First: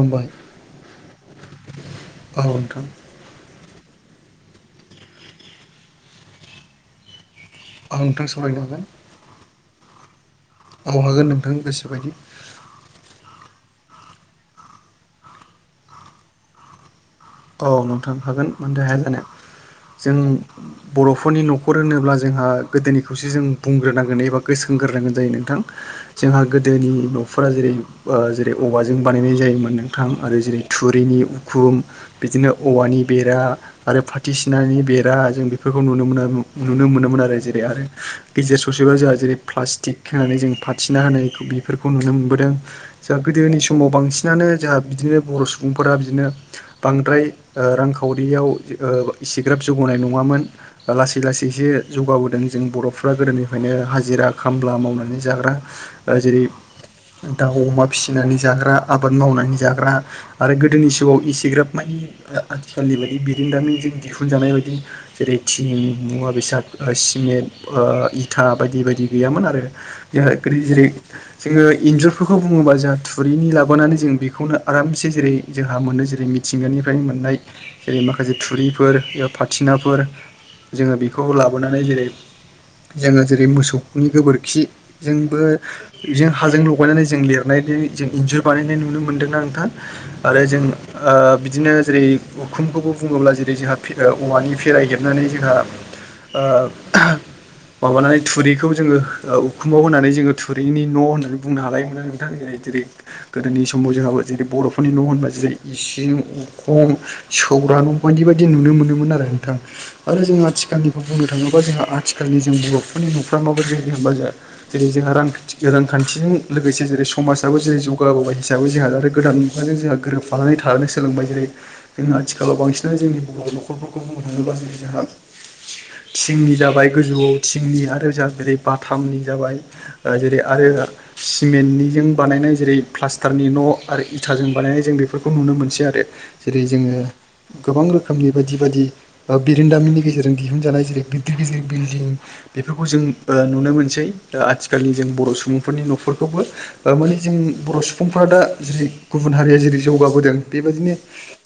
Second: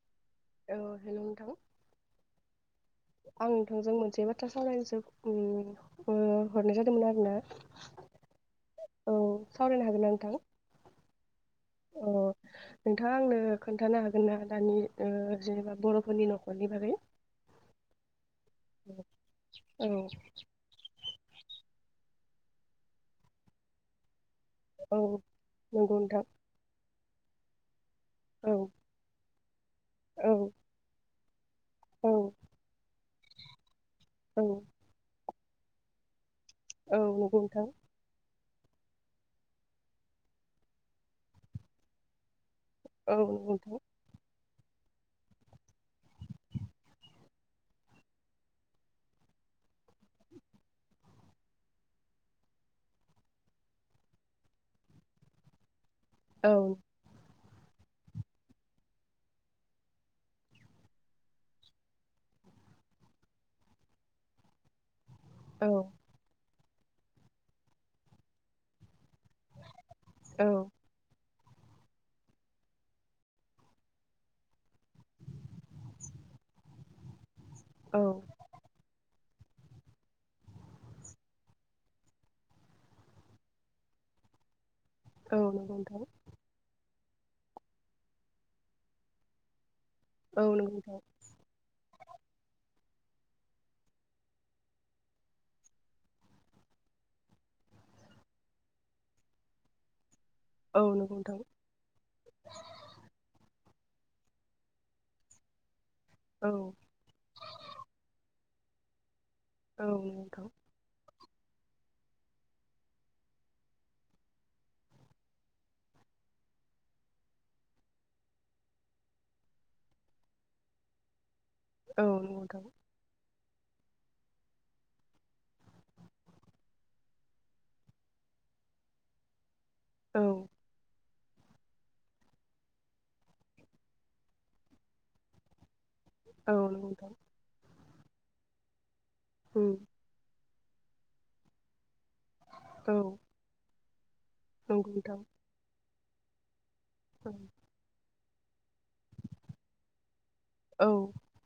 मुम्बाइ औ हेल नोंथां औ नोंथां आं नोंजों मोनसे बाथ्रा सावरायनोसो उम ओ हरनाय जादोंमोन आरोना आं नोंथां सावरायनो हागोन औ सावरायनो हागोन ना नोंथां औ हागोन नोंथां अ गोसोबायदि नोंथाङा आंनो खोन्थानो हागोन ना दानि ओ जेनेबा बरफोरनि नखरनि बागै औ नोंथां हागोन मानथो हाया जानो औ जों बरफोरनि नखर नखर होनोब्ला जोंहा गोदोनिखौसो जों बुंग्रोनांगोन एबा गोसोखांगोर औ नांगोन जायो नोंथां नंगौ नोंथां जोंहा गोदोनि नफोरा जेरै ओ औ जेरै औवाजों बानायनाय जायोमोन नोंथां आरो औ जेरै थुरिनि उखुम औ बिदिनो औवानि बेरा आरो फाथि औ सिनानि बेरा जों बेफोरखौ नुनो मोनो नुनो औ मोनोमोन नंगौ आरो जेरै नोंथां आरो गेजेर ससेबा जोंहा जेरै प्लास्टिक होनानै जों फथिना होनायखौ बेफोरखौ नुनो मोनबोदों जोंहा औ नंगौ नोंथां गोदोनि समाव बांसिनानो जोंहा बिदिनो बर' सुबुंफोरा बिदिनो बांद्राय ओ रांखावरियाव ओ एसेग्राब जौगानाय नङामोन लासै लासैसो जौगाबोदों जों बर'फ्रा गोदोनिफ्रायनो हाजिरा खामला मावनानै जाग्रा ओ जेरै औ दाउ अमा फिसिनानै जाग्रा आबाद मावनानै जाग्रा आरो गोदोनि समाव इसेग्राब मानि आथिखालनि बायदि बिरोंदामिनजों दिहुनजानाय बायदि जेरै थिं औ मुवा बेसाद सिमेन्ट ओ इथा बायदि बायदि गैयामोन आरो ग्रि ग्रि जेरै जोङो इन्जुरफोरखौ बुङोबा जोंहा थुरिनि लाबोनानै जों बेखौनो आरामसे जेरै जोंहा मोनो जेरै सिंगांनिफ्रायनो मोननाय जेरै माखासे औ थुरिफोर फाथिनाफोर जोङो बेखौ लाबोनानै जेरै जोङो जेरै मोसौनि गोबोरखि औ जोंबो नंगौ नोंथां बिजों हाजों लगायनानै जों लिरनायदि इन्जुर बानायनाय नुनो मोनदोंना नोंथां? आरो औ जों नोंगौ नोंथां। ओ बिदिनो जेरै उखुमखौबो बुङोब्ला जेरै जोंहा फि औवानि फिराय हेबनानै जोंहा ओ माबानानै थुरिखौ जोङो ओ उखुमाव होनानै जोङो औ थुरिनि न' नंगौ नोंथां होननानै बुंनो हालायोमोनना नोंथां जेरै जेरै गोदोनि समाव जोंहाबो जेरै बर'फोरनि न' होनबा जेरै इसिं औ उखं सौरा न' बायदि बाय दि नुनो मोनोमोन आरो नोंथां औ नंगौ आरो जों नोंथां आथिखालनि। बुंनो थाङोबा जोंहा आथिखालनि जों बर'फोरनि न'फ्रा माबादि हमबा जा जेरै जोंहा रांखान्थि रा थिजों लोगोसे जेरै समाजाबो जेरै जौगाबोबाय हिसाबै जोंहा आरो गोदान मुगाजों जोंहा गोरोब। बानानै थानो सोलोंबाय जेरै औ जों नंगौ आथिखालाव नोंथां औ बांसिनानो जों बर' न'खरफोरखौ बुंनो थाङोब्ला जों जोंहा। थिंनि जाबाय गोजौआव थिंनि आरो जा जेरै बाथामनि जाबाय। ओ जेरै आरो। सिमेन्टनिजों बानायनाय जेरै प्लास्टारनि न' आरो इथाजों बानायनाय जों बेफोरखौ नुनो मोनसै आरो। जेरै औ नंगौ जोङो नोंथां गोबां रोखोमनि बायदि बायदि ओ उम बिरोंदामिनि गेजेरजोंं। दिहुनजानाय जेरै गिदिर गिदिर बिल्डिं बेफोरखौ औ जों नुनो ओ मोनसै। दा नंगौ आथिखालनि जों नोंथां बर' सुबुंफोरनि न'फोरखौबो ओ माने औ जों बर' सुफुं फादा जेरै गुबुन हारिया जेरै जौगाबोदों औ बेबायदिनो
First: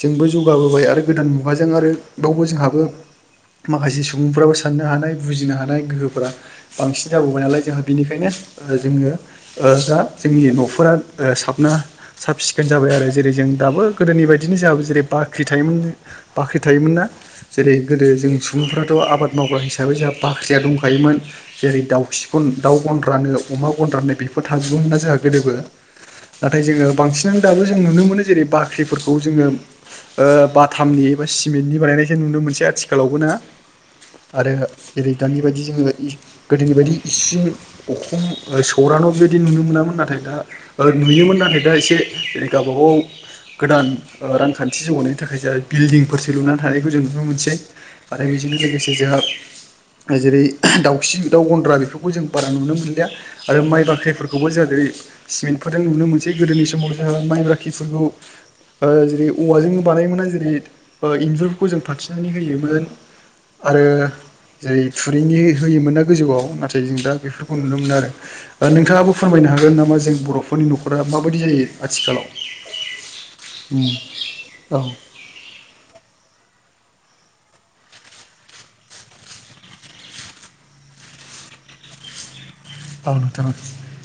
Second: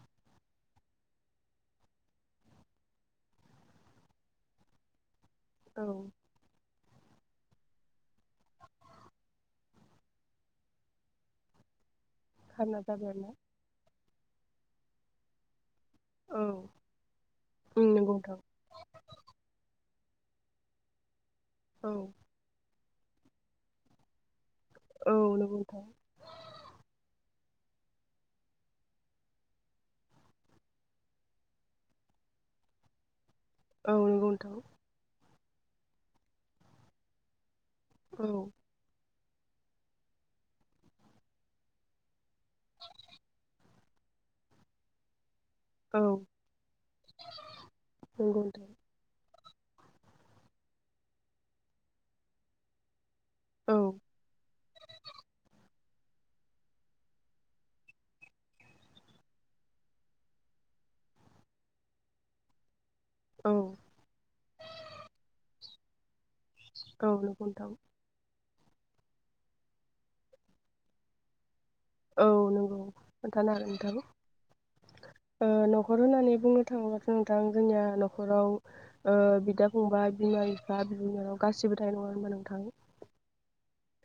जोंबो जौगाबोबाय आरो गोदान मुगाजों आरो बावबो जोंहाबो माखासे सुबुंफ्राबो साननो हानाय बुजिनो हानाय औ गोहोफोरा बांसिन जाबोबाय नालाय जोंहा बिनिखायनो ओ जोङो ओ दा जोंनि न'फोरा साबना साब सिखोन खाना जाबाय आरो आरोना जेरै जों दाबो गोदोनि बायदिनो जाबो जेरै बाख्रि थायोमोन बाख्रि औ थायोमोन ना जेरै उम गोदो नंगौ नोंथां जोंनि सुबुंफोराथ' आबाद मावग्रा हिसा बै जोंहा बाख्रिया दंखायोमोन जेरै औ दाउखिखौ दाउ गनद्रानो अमा गनद्रानो बेफ थाजोबोमोना औ जाहा गोदोबो नंगौ नोंथां नाथाय जोङो बांसिनानो दाबो जों नुनो मोनो जेरै बाख्रिफोरखौ जोङो ओ बाथामनि बा सिमेन्टनि बानायनायसो नुनो मोनसै आथिखालावबो ना? औ नंगौ नोंथां आरो जेरै दानि बायदि जोङो इ गोदोनि बायदि इसिं अखम औ ओ सौरा न' बेबायदि नुनो मोनामोन नाथाय दा ओ नुयोमोन नाथाय दा एसे गावबा गाव गोदान ओ रांखान्थि जौगानायनि थाखाय जा औ बिल्डिंफोरसो लुनानै थानायखौ जों नुनो मोनसै आरो नंगौ बेजोंनो नोंथां लोगोसे जोंहा। जेरै दाउखि दाउ गन्द्रा बेफोरखौ जों बारा नुनो मोनलिया। आरो औ माइ बाख्रिफोरखौबो जाहा दिनै सिमेन्टफोरजों नुनो मोनसै गोदोनि समाव जोंहा माइ बाखि फोरखौ ओ जेरै औवाजों बानायोमोना जेरै ओ इन्जुरफोरखौ जों फाथिनानै होयोमोन औ आरो जेरै थुरिनि होयोमोना गोजौआव नाथ य जों औ दा नंगौ बेफोरखौ नोंथां नुनो मोना आरो। ओ नोंथाङाबो फोरमायनो हागोन नामा जों बर'फोरनि न'खरा माबायदि जायो औ आथिखालाव नंगौ खोन्थानो हागोन नोंथां। औ ओ न'खर होननानै बुंनो थाङोबा। नोंथां जोंनिया न'खराव ओ बिदा-फंबाय, बिमा-बिफा, बिब' बिनानाव गासिबो थायो नङा होमबा नोंथां। औ नोंथां।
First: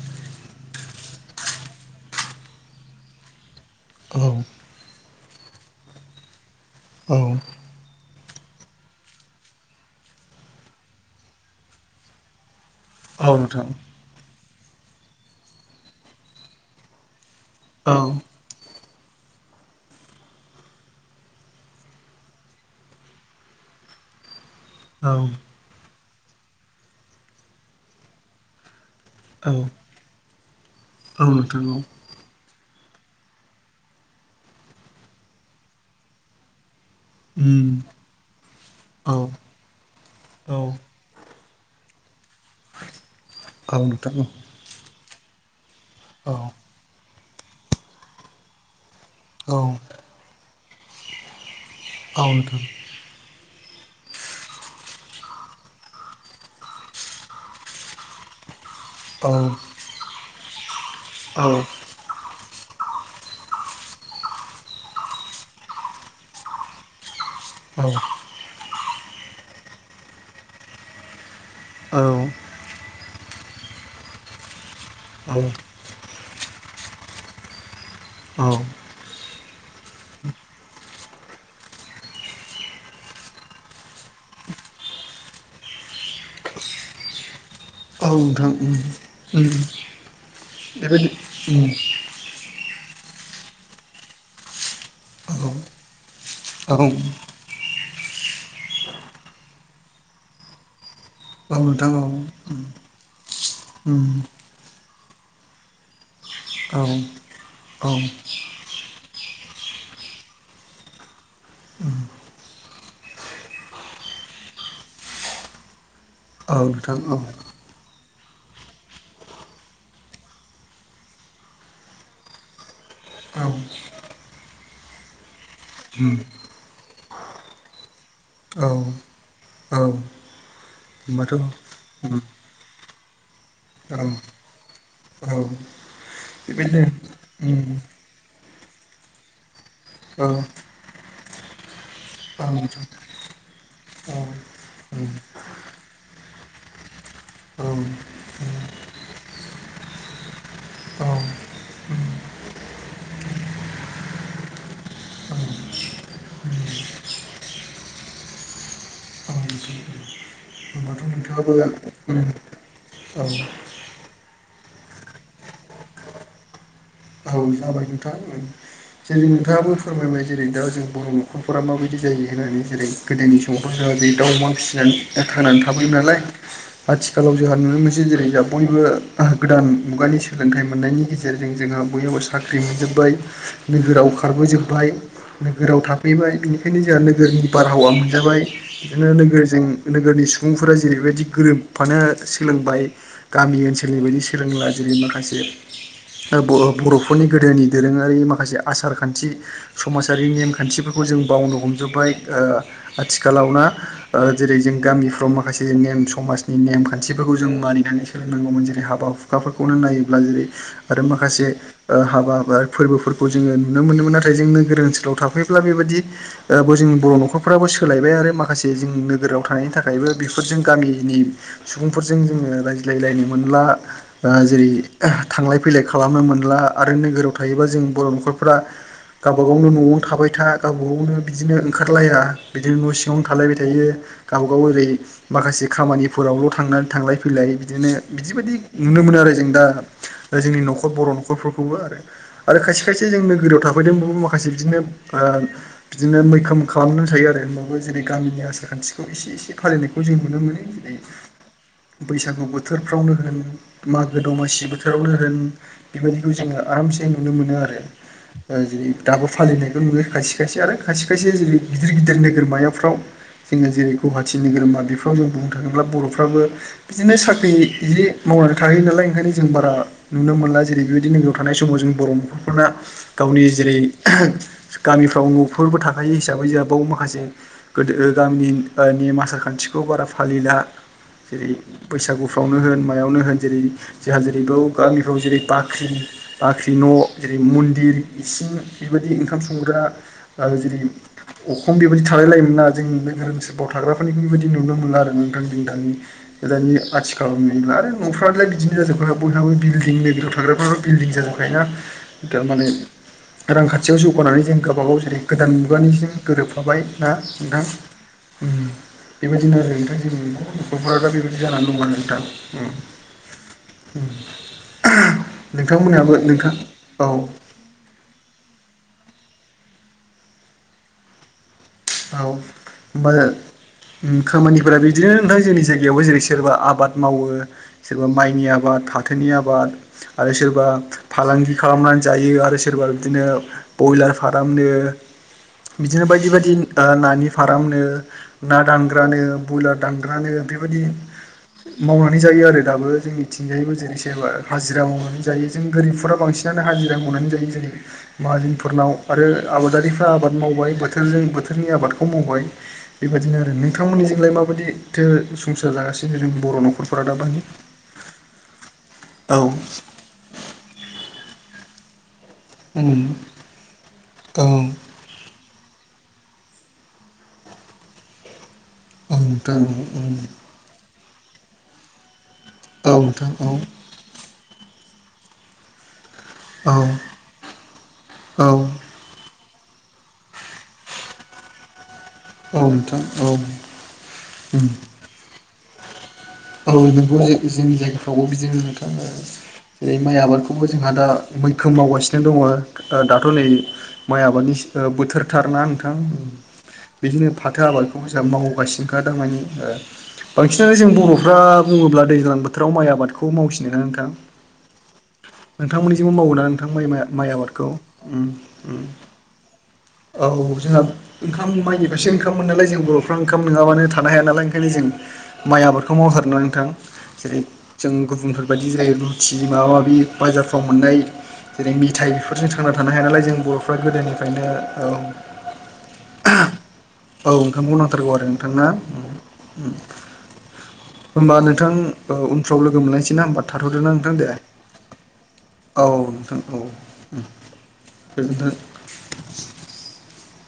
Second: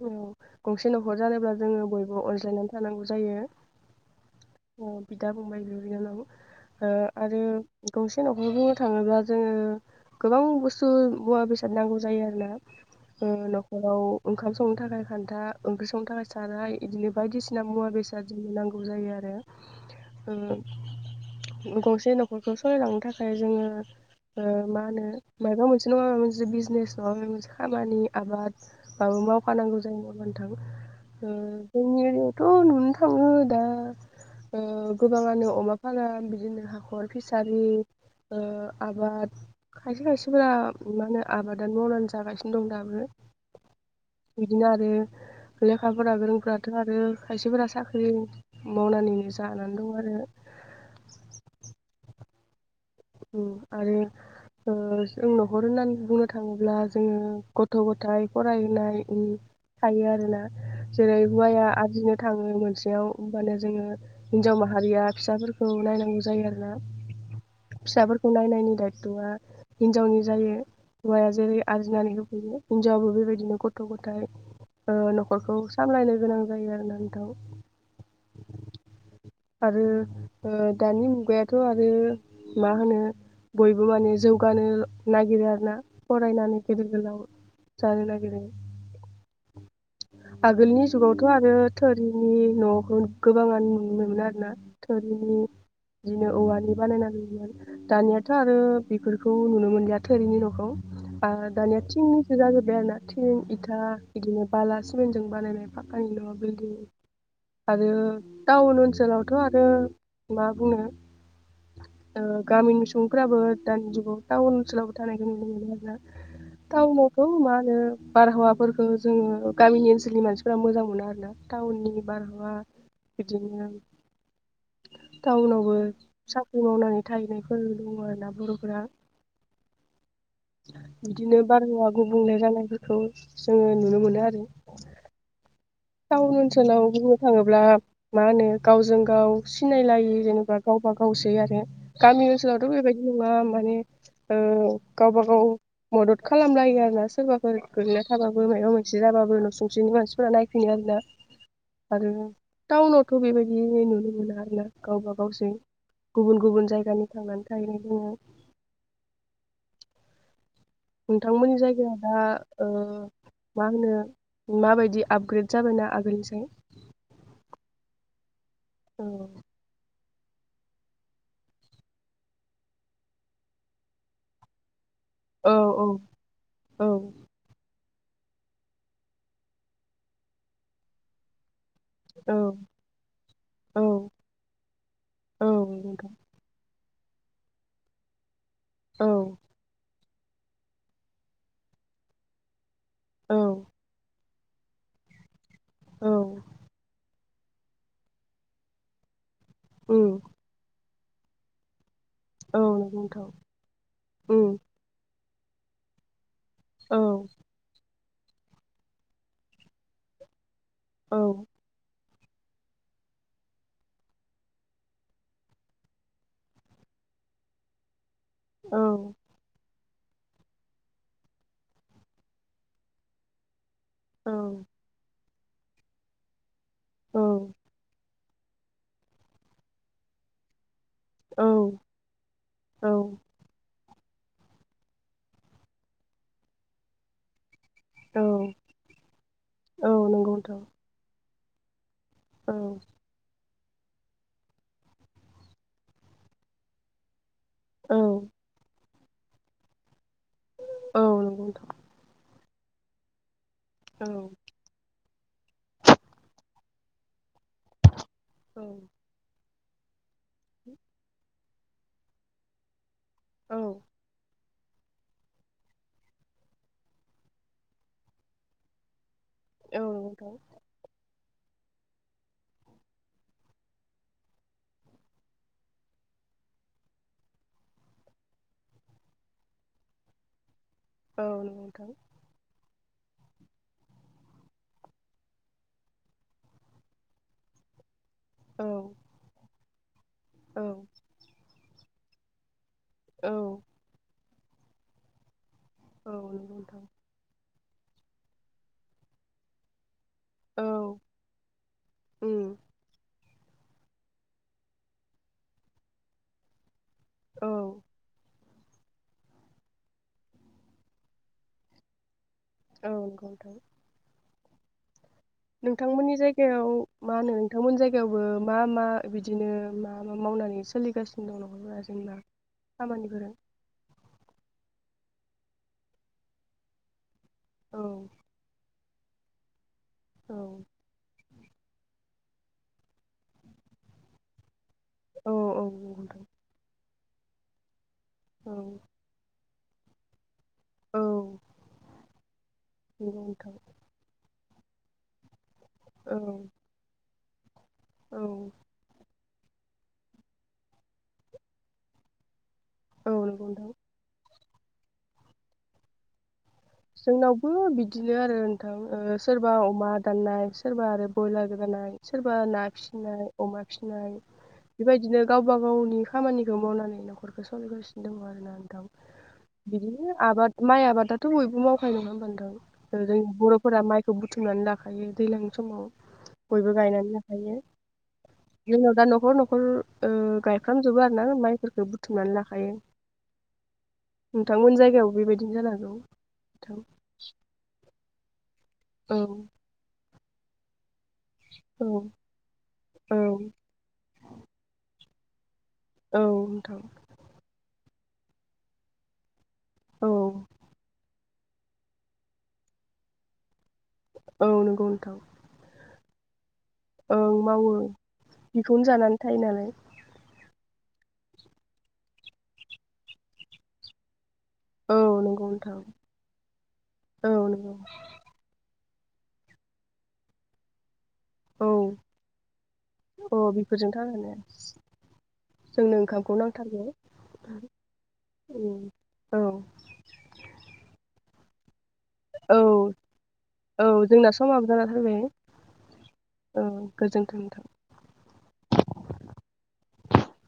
औ गंसे न'खर जानोब्ला जोङो बयबो अनज्लायनानै थानांगौ जायो। औ। बिदा-फंबाय बि' बिनानाव ओ औ आरो गंसे न'खर बुंनो थाङोब्ला जोङो गोबां बुस्थु मुवा बेसाद नांगौ जायो आरो ना औ नोंथां न'खराव ओंखाम संनो थाखाय खान्था, ओंख्रि संनो थाखाय साराइ इदिनो बायदिसिना मुवा औ बेसाद जोंनो नांगौ जायो आरो ओ गंसे न'खरखौ सालायलांनो थाखाय जोङो मा होनो औ माबा मोनसे नङा माबा मोनसे बिजनेस नङा माबा मोनसे खामानि आबाद औ मावफानांगौ जायो नङा होनबा नोंथां औ ओ नोंथां औ जोंनि थ' नुनो थाङो दा ओ गोबाङानो अमा फाराम बिदिनो हाखर हर फिसारि उम ओ औ आबाद खायसे खायसेफोरा औ मा होनो आबादानो मावनानै जागासिनो दं दाबो औ नोंथां लेखाफोरा औ गोरोंफोराथ' आरो खायसेफोरा साख्रि मावनानैनो औ जानानै दं आरो औ नोंथां औ आरो जों न'खर होननानै बुंनो थाङोब्ला जोङो गथ' गथाय फराय नाय औ थायो आरो ना जेरै औ हौवाया आजिनो थाङो मोनसेयाव होमबानो जोङो हिनजाव माहारिया फिसाफोरखौ नायनांगौ जायो आरोना फिसा फोरखौ नायनायनि दायथ'आ हिनजावनि जायो हौवाया जेरै, औ आरजिनानै होफैयो हिनजावबो बेबायदिनो गथ' गथाइ ओ न'खरखौ सामलायनो गोनां जायो आरोना नोंथां औ आरो ओ दानि मुगायाथ' आरो मा होनो बयबो माने जौगानो नागिरो आरोना फरायनानै गिदिर गोलाव जानो नागिरो ओम आगोलनि जुगावथ' आरो थोरिनि न'खौ गोबाङानो नुनो मोनोमोन आरो ना औ थोरिनि बिदिनो औवानि औ बानायना होयोमोन दानियाथ' आरो बेफोरखौ नुनो मोनलिया थोरिनि न'खौ दानिया नोंथां औ उम औ नोंथां औ थिंनिसो जाजोब्बाय आरो ना थिं इथा उम बिदिनो बाला सिमेन्टजों बानायनाय फाखानि न' बिलदिं, आरो टाउन ओनसोलाव आरो मा बुंनो ओ गामिनि सु सुबुंफ्राबो दानि जुगाव टाउन ओनसोलावबो थानायखौ नुनो मोनो आरोना टाउनावथ' मा होनो बारहावा फोरखौ जोङो गामिनि ओनसोलनि मानसि फोरा मोजां मोना आरो ना टाउननि बारहावा बिदिनो टाउनावबो साख्रि मावनानै थाहैनायफोर दङ आरोना बर' औ फोरा होनबाथ' बिदिनो बारहावा उम गुबुंले जानायफोर खौ जोङो नुनो औ मोनो आरो औ टाउन ओनसोलाव बेबायदिनो बुंनो थाङोब्ला उम मा होनो गावजों गाव सिनायलायै औ जेनेबा गावबा गावसै आरो गामि औ ओनसोलाव थ' नोंथां बेबायदि नङा माने औ ओ गावबा गाव मद'द खालामलायो आरोना सोरबाफोर औ औ गोलैना थाबाबो उम मायबा मोनसे जाबाबो न' सुंसेना मानसिफोरा नाय आरो ना औ आरो टाउनाव थ' बेबायदि नुनो मोना आरोना गावबा गावसै गुबुन गुबुन जायगानि थांनानै थाहैनाय जोङो होनबाथ' नोंथांमो ननि जायगाया दा नोंथाङाबो ओ औ मा होनो माबायदि आपग्रेड, जाबाय ना आगोलसिम औ, जाबाय नोंथां औ जेरै नोंथाङाबो, फोरमायबाय जेरै दा जों बर' न'खरफोरा माबायदि जायो होननानै जेरै गोदोनि समावथ जोंहा जेरै दाउ अमा फिसिनानै औ थांनानै औ थाबैयो नालाय आथि खालाव जोंहा नुनो मोनो। जेरै जा बयबो गोदान मुगानि सोलों थाइ मोननायनि गेजेरजों जोंहा बयहाबो औ साख्रि मोनजोब बाय औ नोगोराव खारबो जोबबाय औ नोगोराव नोंथां थाफैबाय बिनि बेंखायनो जोंहा गोरनि बारहावा मोनजाबाय बिदिनो औ नोगोरजों नोगोरनि सुबुंफोरा जेरै'बायदि गोरोबफानो सोलोंबाय गामि औ ओनसोलनि बायदि फोरोंला जेरै माखासे औ। बर'फोरनि गोदोनि दोरोङारि माखासे आसार खान्थि उम समाजारि नेम खान्थिफोर खौ जों बावनो हमजोब्बाय ओ औ नंगौ नोंथां आथिखालाव ना ओ जेरै उम जों गामिफ्र मा माखासे नेम समाजनि नेम औ खान्थिफोरखौ जों मानिनानै सो लोंनांगौमोन जेरै' हाबा हुखाफोरखौनो नायोब्ला जेरै' आरो औ माखासे ओ हाबा बा फोरबोफोरखौ जोङो नुनो मोनोमोन नाथाय जों नोगोर ओनसोलाव थाफैयोब्ला बेबायदि ओ बोजों बर' न'खरफ्राबो सोलायबाय आरो माखासे औ जोंनि नोगोराव थानायनि थाखा थाखायबो बेफोरजों गामिनि सुबुंफोरजों जोङो रायज्लायलायनो मोनला। ओ औ जेरै थांलाय फैलाय खालामनो मोनला आरो नोगोराव थायोबा जों बर'खर फोरा गावब गावनो न'आवनो थाबाय था। बा बबावनो औ बिदिनो ओंखारलाया बिदिनो औ न' सिङावनो थालायबाय थायो। गाव गाव ओरै माखासे खामानिफोरावल' थांनानै थांलाय फैलाय बिदिनो औ बिदि बायदि नुनो मोनो आरो जों दा औ नंगौ नोंथां जोंनि न'खर बर' न'खरफोरखौबो आरो। औ आरो खायसे खायसे जों नोगोराव था बायदि नुनो माखासे बिदिनो ओ बिदिनो मैखोम खालामनानै थायो आरो। नुबाय औ जेर' गामिनि आसार खान्थिखौ एसे एसे फालिनाय खौ जों नुनो मोनो जेरै' औ नंगौ नोंथां बैसागु बोथोरफ्रावनो होन मागो औ दमासि बोथोरावनो होन बेबायदि खौ जोङो आरामसे नुनो मोनो आरो। ओ औ जैरै' दाबो फालिनायखौ नुयो खायसे खायसे आरो खायसे खायसे जेरै गिदिर गिदिर नोगोरमायाफ्राव जोङो जेरै गुवाहाटी निग्रोरोमा बेफोराव बुंनो थाङोब्ला बर'फ्राबो बिदिनो साख्रि मावनानै थायो नालाय ओंखायनो जों बारा औ नंगौ नोंथां नुनो मोनला जेरै बिदि नोगआव थानाय समाव जों बर' न'खरफोराना गावनि जेरै गामिफ्राव न'फोरबो थाखायो हिसाबै जोंहा बाव माखासे गोदोओ गामिनि नि आसार खान्थि खौ बारा फालिला। औ जेरै' नंगौ नोंथां बैसागुफ्रावनो होन मायावनो होन जेरै' जोंहा जेरै'बयाव गामिफ्राव जेरै बा बाख्रि बाख्रि न' जेरै' मन्दिर इसिं औ बेबायदि ओंखाम संग्रा आ औ जेरै अखं बेबायाददि थालाय लायोमोन ना औ जोंनि [unintelligible] थाग्राफोरनि बेबाय नुनो मोनो आरो नोंथां थांनि औ नंगौ गोदानि नोंथां आथिखालाव निब्ला आरो न'फ्र्राालाय बिदिनो जाजोब बयहाबो बिलदिं औ थाग्राफोराबो बिल्डिं जाजोबय ना उम थारमाने रांखान्थियाव जौगानानै जों गावबा गाव जेरै' गोदान मुगानिजों गोरोबफाबाय ना औ नोंथां। बेबायदिनो आरो नोंथां जोंनि न'खरफोरा दा बेबायदि जानानै दं आरो नोंथां। औ नंगौ नोंथां। उम [unintelligible] नोंथांमोनहाबो नोंथांमोननि नोंथां जायगायाव औ मा होनो नोंथांमोननि जायगायावबो मा मा बिदिनो मा मा मावनानै सोलिगासिनो दं? न'खरफोरा जेनेबा औ बायो खामानिफोरा ओम खामानिफोरा बि बिदिनो नोंथां। जोंनि जायगायावबो जेरै' सोरबा आबाद मावो औ सोरबा माइनि आबाद फाथोनि आबाद औ आरो सोरबा फालांगि खालामनानै जायो आरो सोरबा बिदिनो बयलार फारामनो औ औ नंगौ बिदिनो नोंथां बायदि बायदि ओ नानि फारामनो औ ना दानग्रानो बयलार दानग्रानो बेबायाददि औ मावनानै जायो आरो दाबो नंगौ नोंथां जोंनिथिंजायबो जेरै सेबा हाजिरा मावनानै जायो जों गोरिबफोरा औ बांसिनानो हाजिरा मावनानै जायो जेरै औ माहाजोन फोरनाव। आरो आबादारिफ्रा आबाद मावबाय बोथोरजों बोथोरनि आबाद खौ मावबाय। औ बेबायदिनो नंगौ आरो नोंथां नोंथांमोननि जोंलाय माबायदिथो संसार जागासिनो जों बर' न'खर जोंनावबो बिदिनो आरो नोंथां ओ सोरबा औ अमा दाननाय सोरबा आरो ब्रयलार सोरबा ना उम फिनाय अमा फिनाय औ बेबायदिनो गावबा गावनि खामानिखौ मावनानै न'खरखौ सलिगासिनो दङ आरोना। औ नोंथां औ बिदिनो आबाद माइ आबादाथ' बयबो मावखायो नङा होनबा नोंथां? औ जोंनि नोंथां औ बर'फोरा माइखौ बुथुमनानै लाखायो दैज्लांनि समाव बयबो औ गायनानै लाखायो। औ जोंनाव दा न'खर न'खर न'खर ओ गायफ्रामजोबो आरो ना माइफोरखौ बुथुमनानै औ लाखायो नोंथां औ उम नोंथांमोन जायगायाव बेबायदिनो जानांगौ। औ नोंथां नंगौ जोंनि जायगाफ्रावबो बिदिनो थाङो औ आरो जेरै माइ आबादखौबो जोंहा दा मैखोम औ मावगासिनो दङ औ दाथ' नै माइ आबादनि बोथोरथारना? नोंथां औ उम नोंथां बिदिनो फाथो आबादखौ जों मावगासिनोखा दामानि। औ बांसिनानो जों बर'फ्रा बुङोब्ला दैज्लां बोथोराव माइ आबादखौ मावसिनो। औ नंगौ नोंथां। बिदिबो मावनानै नोंथां माइ ओं आबादखौ मावो बेखौनो जानानै थायो नालाय औ जोंहा ओंखाम माइनिफ्रायसो ओंखाम मोनो नालाय जों बर'फ्रा ओंखाम नङाबानो थानो हाया नालाय ओंखायनो जों औ नंगौ माइ नोंथां आबादखौ नोंथां औ जेरै नंगौ जों गुबुनफोरबायदि जायो खेथि माबा माबि बाजारफ्राव मोननाय औ जेरै मेथाइ बेफोरजों थांना थानो हाया नालाय जों औ बर'फ्रा बेफोरजों थांनानै गोदोनिफ्रायनो औ। जोंनो ओंखामखौ नांथारगौ औ ओंखामखौ नांथारगौ आरो नोंथां ना उम औ। [inaudible] होमबा नोंथां उनफ्राव लोगो औ मोनलायसैना होमबा औ थाथ'दोना नोंथां दे। जोंना समाबो जाना फैबाय औ नोंथां औ गोजोन्थों नोंथां। औ। [inaudible]